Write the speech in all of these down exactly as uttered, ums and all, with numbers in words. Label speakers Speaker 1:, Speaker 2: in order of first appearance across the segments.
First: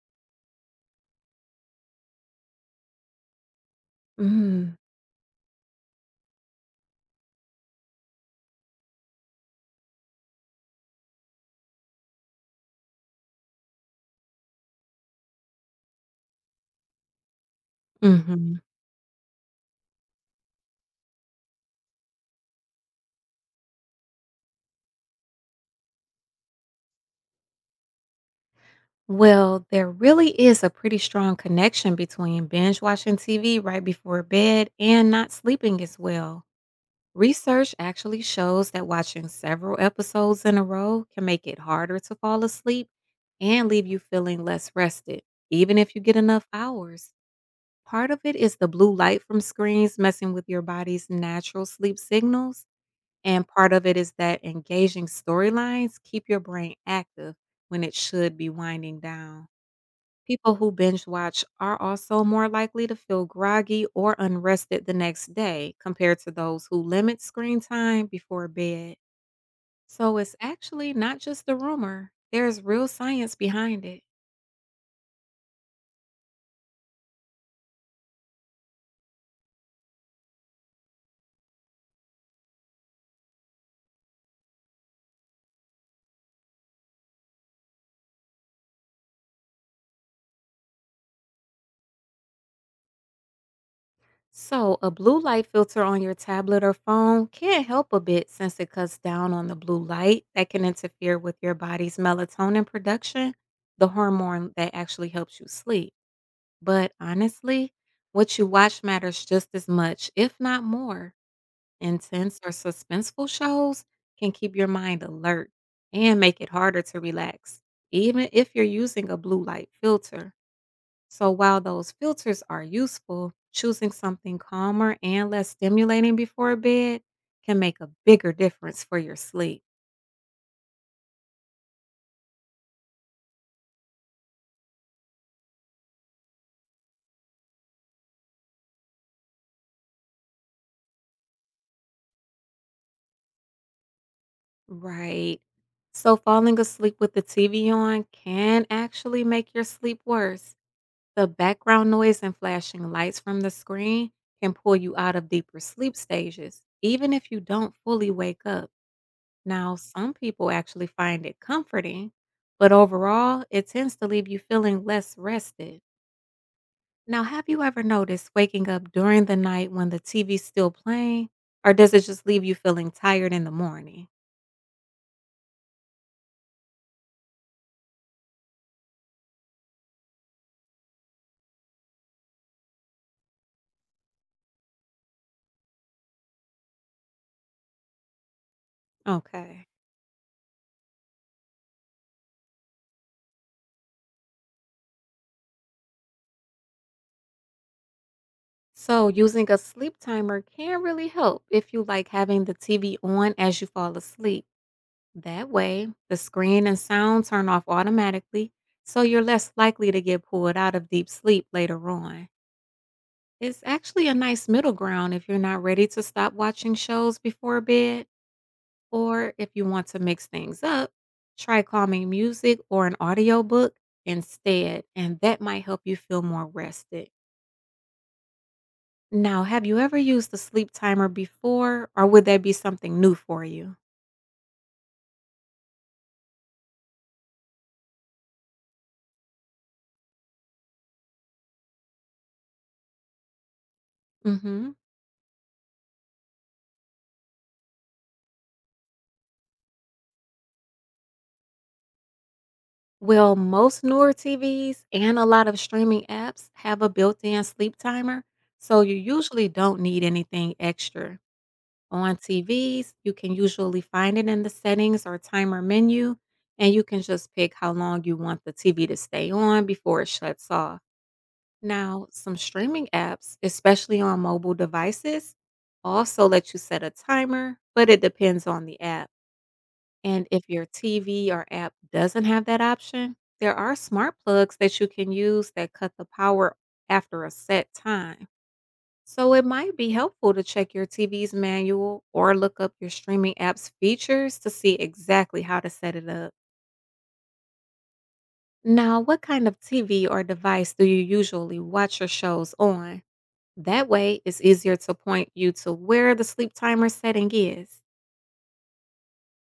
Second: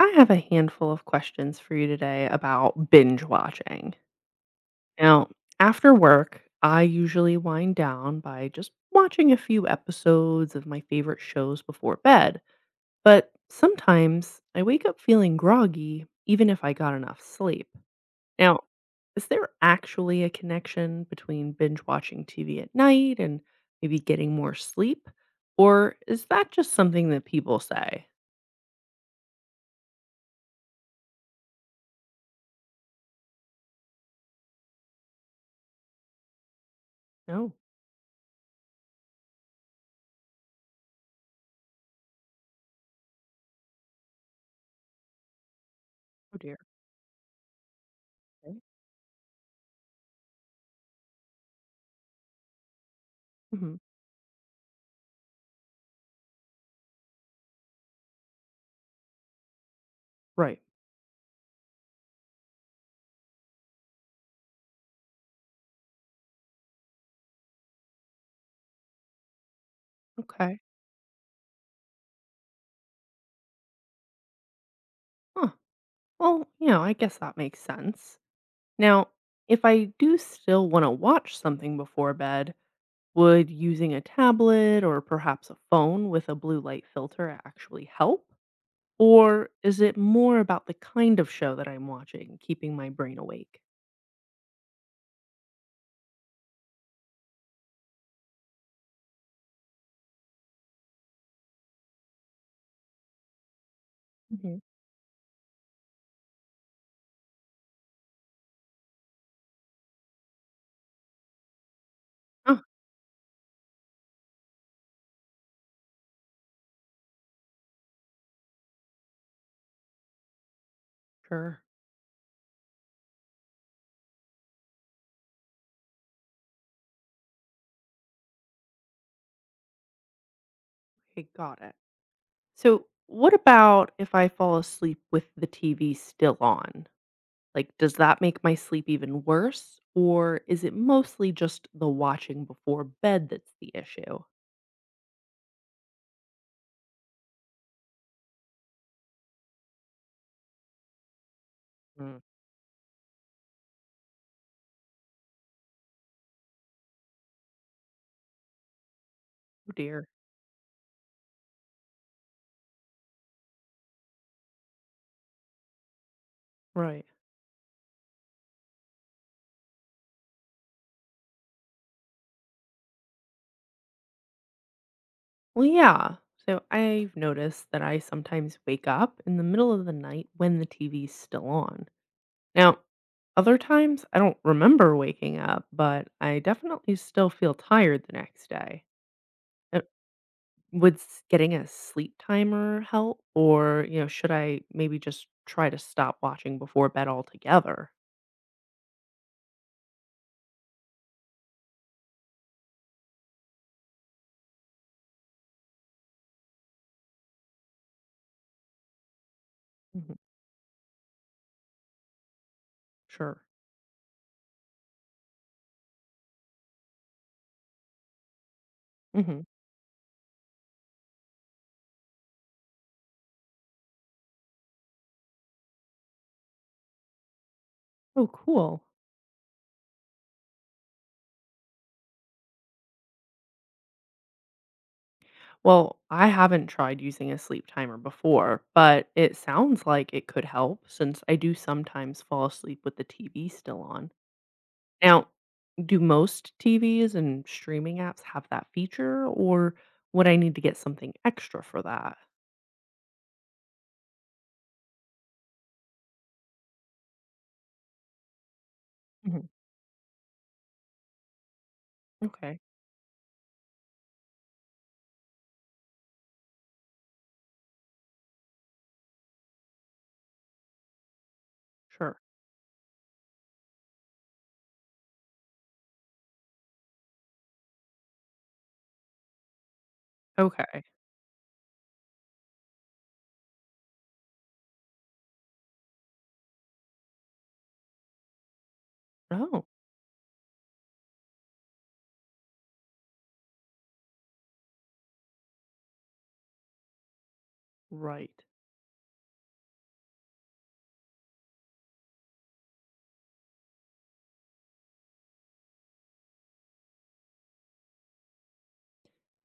Speaker 1: I have a handful of questions for you today about binge watching.
Speaker 2: Mm,
Speaker 1: Now, after work, I usually wind down by just watching a few episodes of my favorite shows before bed, but sometimes I wake up feeling groggy even if I got enough sleep.
Speaker 2: mhm.
Speaker 1: Now, is there actually a connection between binge watching T V at night and maybe getting more sleep? Or is that just something that people say?
Speaker 2: Well, there really is a pretty strong connection between binge watching T V right before bed and not sleeping as well.
Speaker 1: No.
Speaker 2: Research actually shows that watching several episodes in a row can make it harder to fall asleep and leave you feeling less rested, even if you get
Speaker 1: Oh
Speaker 2: enough
Speaker 1: dear.
Speaker 2: hours. Part of it
Speaker 1: Okay.
Speaker 2: is the blue light from screens messing with your body's natural sleep signals, and part
Speaker 1: Mhm.
Speaker 2: of it is that engaging storylines keep your brain active when it should be winding down. People
Speaker 1: Right.
Speaker 2: who binge watch are also more likely to feel groggy or unrested the next day compared to those who limit screen time before bed. So it's
Speaker 1: Okay.
Speaker 2: actually not just a rumor, there's real science behind it.
Speaker 1: Huh. Well, you know, I guess that makes sense. Now, if I do still want to watch something before bed, would using a tablet or perhaps a phone with a blue light filter actually help? Or is it more about the kind of show that I'm watching, keeping my brain awake?
Speaker 2: So, a blue light filter on your tablet or phone can not help a bit since it cuts down on the blue light that can interfere with your body's melatonin production, the hormone
Speaker 1: Mhm.
Speaker 2: that actually helps you sleep. But honestly, what you watch matters just as much, if not more. Intense or
Speaker 1: Oh,
Speaker 2: suspenseful shows can keep your mind alert and make it harder to relax, even if you're using a blue light filter. So
Speaker 1: sure.
Speaker 2: while those filters are useful, choosing something calmer and less stimulating before bed can make a bigger difference for your sleep.
Speaker 1: Okay, got it. So, what about if I fall asleep with the T V still on? Like, does that make my sleep even worse, or is it mostly just the watching before bed that's the issue?
Speaker 2: Right. So falling asleep with the T V on can actually make your sleep worse. The background
Speaker 1: Mm.
Speaker 2: noise and flashing lights from the screen can pull you out of deeper sleep stages, even if you don't fully wake up.
Speaker 1: Oh,
Speaker 2: Now,
Speaker 1: dear.
Speaker 2: some people actually find it comforting, but overall, it tends to leave you feeling less rested.
Speaker 1: Right.
Speaker 2: Now, have you ever noticed waking up during the night when the T V's still playing, or does it just leave you feeling tired in the morning?
Speaker 1: Well, yeah. So I've noticed that I sometimes wake up in the middle of the night when the T V's still on. Now, other times I don't remember waking up, but I definitely still feel tired the next day.
Speaker 2: Okay.
Speaker 1: Uh, Would s- getting a sleep timer help, or you know, should I maybe just try to stop watching before bed altogether?
Speaker 2: So, using a sleep timer can really help if you like having the T V on as you fall asleep. That way, the screen and sound turn off automatically, so you're less likely to
Speaker 1: Mhm.
Speaker 2: get pulled out of deep sleep later on.
Speaker 1: Sure.
Speaker 2: It's actually a nice middle ground if you're not ready to stop watching shows before bed. Or
Speaker 1: Mhm.
Speaker 2: if you want to mix things up, try calming music or an audiobook instead, and that might help you feel more rested.
Speaker 1: Oh, cool.
Speaker 2: Now, have you ever used the sleep timer before, or would that be something new for you?
Speaker 1: Well, I haven't tried using a sleep timer before, but it sounds like it could help since I do sometimes fall asleep with the T V still on.
Speaker 2: Hmm.
Speaker 1: Now, do most T Vs and streaming apps have that feature, or would I need to get something extra for that?
Speaker 2: Well, most newer T Vs and a lot of streaming apps have a built in sleep timer, so you
Speaker 1: Mhm.
Speaker 2: usually don't need anything extra. On
Speaker 1: Okay,
Speaker 2: T Vs, you can usually find it in the settings or timer menu, and you can just pick how long you want the T V to stay on before it shuts off. Now,
Speaker 1: sure.
Speaker 2: some streaming apps, especially on mobile devices, also let you set a timer, but it depends on the app. And if your
Speaker 1: Okay.
Speaker 2: T V or app doesn't have that option, there are smart plugs that you can use that cut the power after a set time. So it
Speaker 1: Oh,
Speaker 2: might be helpful to check your T V's manual or look up your streaming app's features to see exactly how to set it up.
Speaker 1: right.
Speaker 2: Now, what kind of T V or device do you usually watch your shows on? That way, it's easier to point you to where the sleep timer setting is.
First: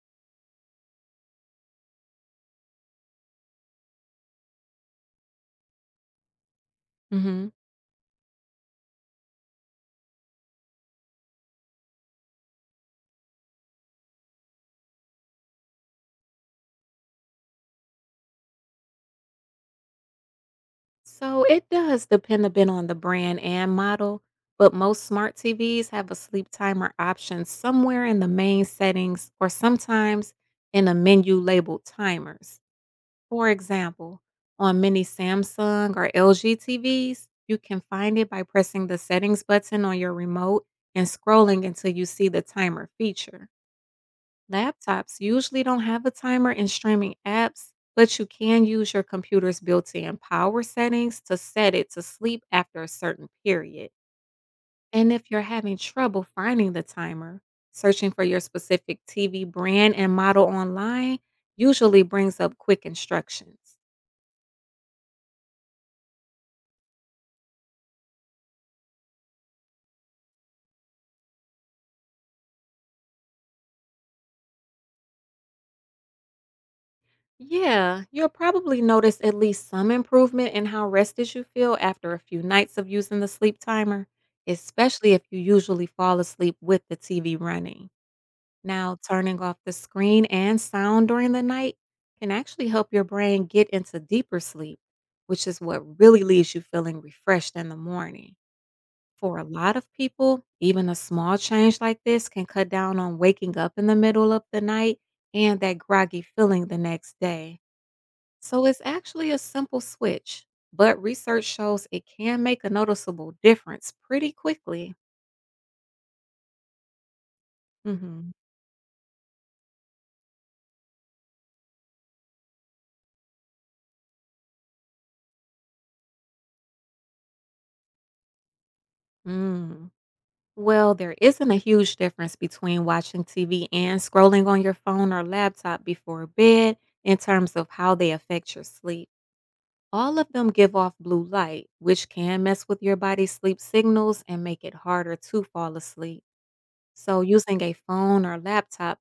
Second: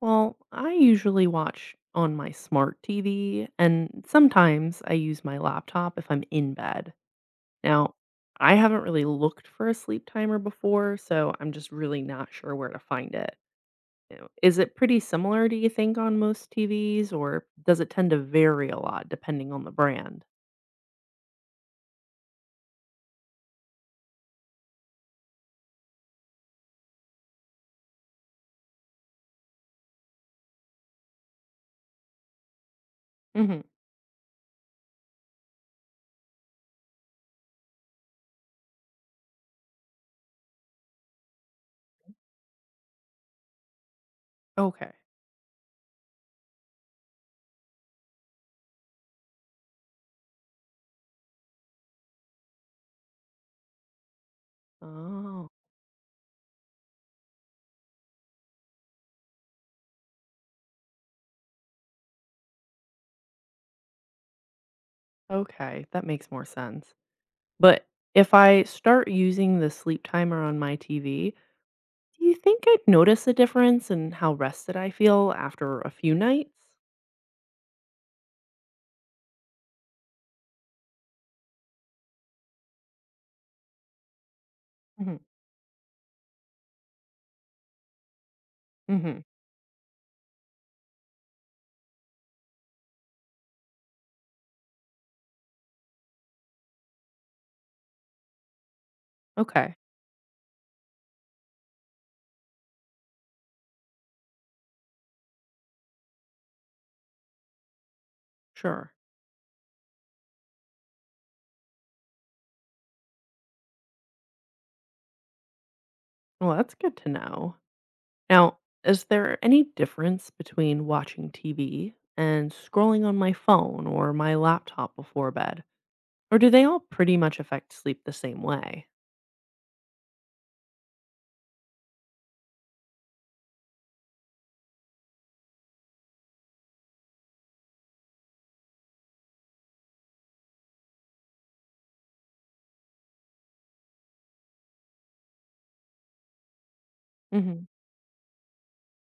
Speaker 1: Well, I usually watch on my smart T V, and sometimes I use my laptop if I'm in bed.
Speaker 2: Mhm.
Speaker 1: Now, I haven't really looked for a sleep timer before, so I'm just really not sure where to find it. You know, is it pretty similar, do you think, on most T Vs, or does it tend to vary a lot depending on the brand?
Speaker 2: So it does depend a bit on the brand and model, but most smart T Vs have a sleep timer option somewhere in the main settings or sometimes in a menu labeled timers. For
Speaker 1: Hmm.
Speaker 2: example, on many Samsung or L G T Vs, you can find it by pressing the settings button on your remote and scrolling until you see the timer feature.
Speaker 1: Okay.
Speaker 2: Laptops usually don't have a timer in streaming apps, but you can use your computer's built in power settings to set it to sleep after a certain period. And if you're
Speaker 1: Oh,
Speaker 2: having trouble finding the timer, searching for your specific T V brand and model online usually brings up quick instructions.
Speaker 1: okay. That makes more sense. But if I start using the sleep timer on my T V, do you think I'd notice a difference in how rested I feel after a few nights?
Speaker 2: Yeah, you'll probably notice at least some improvement in how rested you feel after a few nights of using the sleep timer, especially
Speaker 1: Hmm.
Speaker 2: if you usually fall asleep with the T V running. Now,
Speaker 1: Hmm.
Speaker 2: turning off the screen and sound during the night can actually help your brain get into deeper sleep, which is what really leaves you feeling refreshed in the morning. For a
Speaker 1: Okay.
Speaker 2: lot of people, even a small change like this can cut down on waking up in the middle of the night and that groggy feeling the next day. So it's
Speaker 1: Sure.
Speaker 2: actually a simple switch, but research shows it can make a noticeable difference pretty quickly.
Speaker 1: Well, that's good to know.
Speaker 2: Hmm.
Speaker 1: Now, is there any difference between watching T V and scrolling on my phone or my laptop before bed? Or do they all pretty much affect sleep the same way?
Speaker 2: Mm. Well, there isn't a huge difference between watching T V and scrolling on your phone or laptop before bed in terms of how they affect your sleep. All of them give off blue light, which can mess with your body's sleep signals and make it harder to fall asleep. So, using
Speaker 1: Mhm.
Speaker 2: a phone or laptop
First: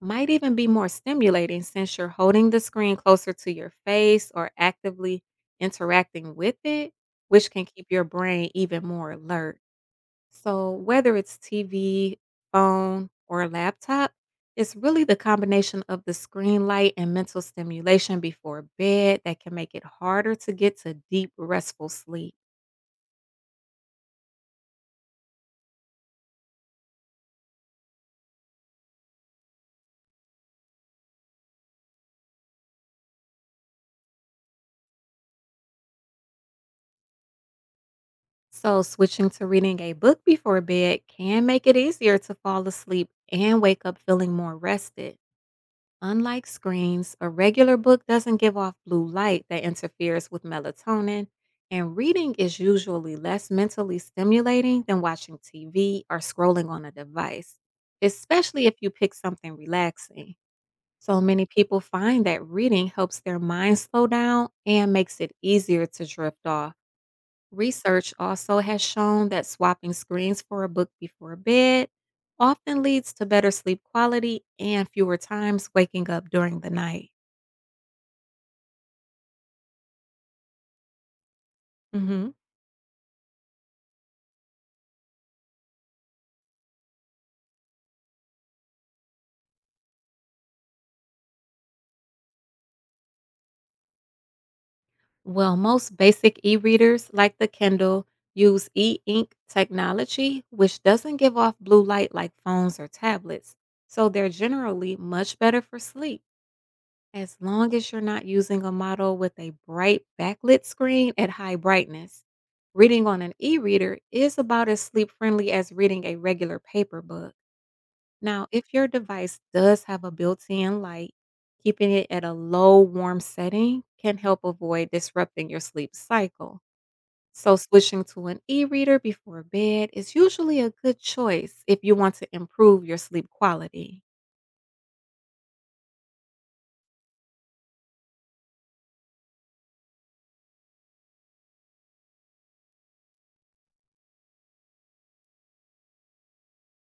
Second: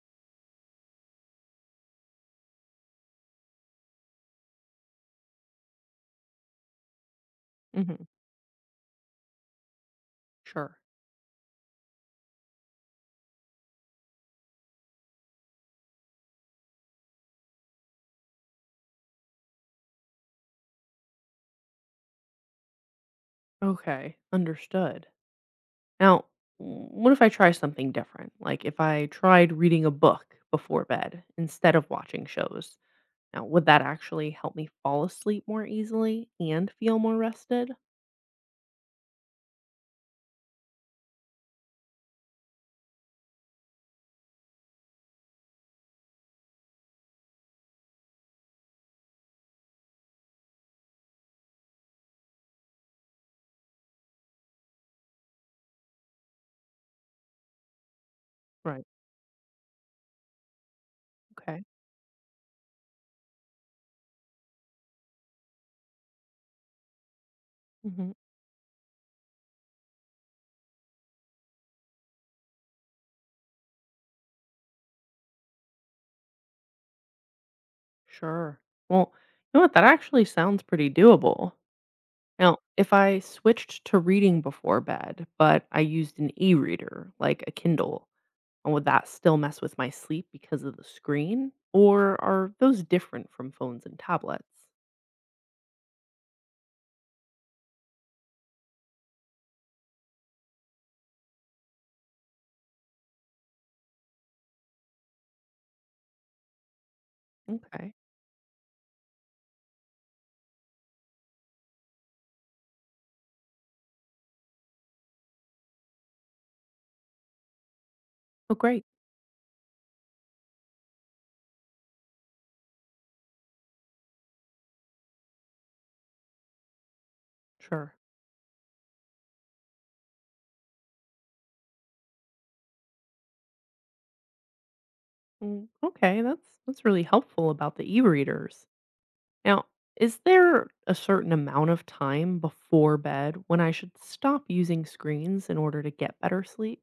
Speaker 2: might even be more stimulating since you're holding the screen closer to your face or actively interacting with it, which can keep your
Speaker 1: Mhm.
Speaker 2: brain even more alert. So,
Speaker 1: Sure.
Speaker 2: whether it's T V, phone, or laptop, it's really the combination of the screen light and mental stimulation before bed that can make it harder to get to deep, restful sleep.
Speaker 1: Okay, understood. Now, w- what if I try something different? Like if I tried reading a book before bed instead of watching shows. Now, would that actually help me fall asleep more easily and feel more rested?
Speaker 2: So, switching to reading a book before bed can make it easier to fall asleep and wake up feeling more rested. Unlike screens, a regular book doesn't give off blue light that interferes with melatonin, and reading is usually less mentally stimulating than watching T V or scrolling on a device, especially if
Speaker 1: Right.
Speaker 2: you pick something relaxing. So many
Speaker 1: Okay.
Speaker 2: people find that reading helps their mind slow down and makes it easier to drift off.
Speaker 1: Mhm.
Speaker 2: Research also has shown that swapping screens for a book before bed often leads to better sleep quality and fewer times waking up during the night.
Speaker 1: Sure. Well, you know what? That actually sounds pretty doable.
Speaker 2: Hmm.
Speaker 1: Now, if I switched to reading before bed, but I used an e reader like a Kindle, and would that still mess with my sleep because of the screen? Or are those different from phones and tablets?
Speaker 2: Well, most basic e readers like the Kindle use e ink technology, which doesn't give off blue light like phones or tablets, so they're generally much better for sleep. As long as
Speaker 1: Okay.
Speaker 2: you're not using a model with a bright backlit screen at high brightness, reading on an e reader is about as sleep friendly as reading a regular paper book. Now,
Speaker 1: Oh,
Speaker 2: if
Speaker 1: great.
Speaker 2: your device does have a built in light, keeping it at a low warm setting can help avoid disrupting your sleep cycle. So,
Speaker 1: Sure.
Speaker 2: switching to an e reader before bed is usually a good choice if you want to improve your sleep quality.
Speaker 1: Mm, okay, that's that's really helpful about the e-readers. Now, is there a certain amount of time before bed when I should stop using screens in order to get better sleep?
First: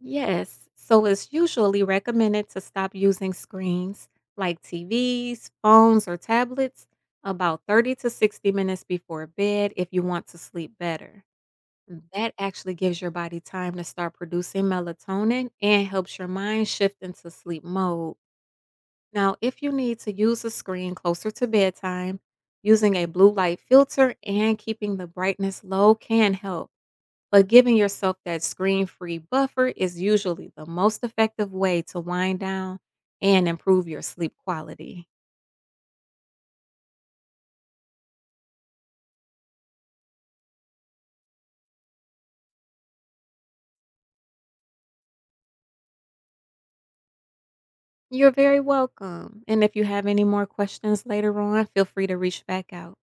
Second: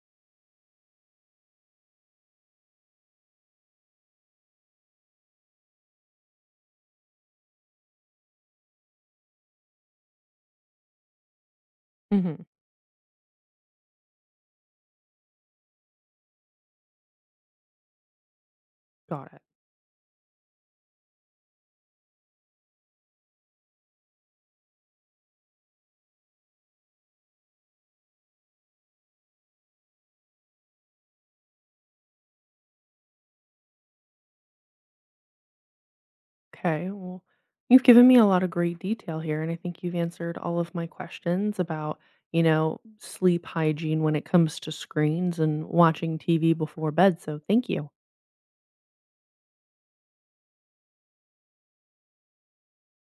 Speaker 2: Yes. So it's usually recommended to stop using screens like T Vs, phones, or tablets about thirty to sixty minutes before bed if you want to sleep better. That actually gives your body time to start producing melatonin and helps your mind shift into sleep mode.
Speaker 1: Got
Speaker 2: Now,
Speaker 1: it.
Speaker 2: if you need to use a screen closer to bedtime, using a blue light filter and keeping the brightness low can help. But giving yourself that screen free buffer is usually the most effective way to wind down and improve your sleep quality.
Speaker 1: Okay. Well, you've given me a lot of great detail here, and I think you've answered all of my questions about, you know, sleep hygiene when it comes to screens and watching T V before bed. So thank you.
Speaker 2: You're very welcome. And if you have any more questions later on, feel free to reach back out.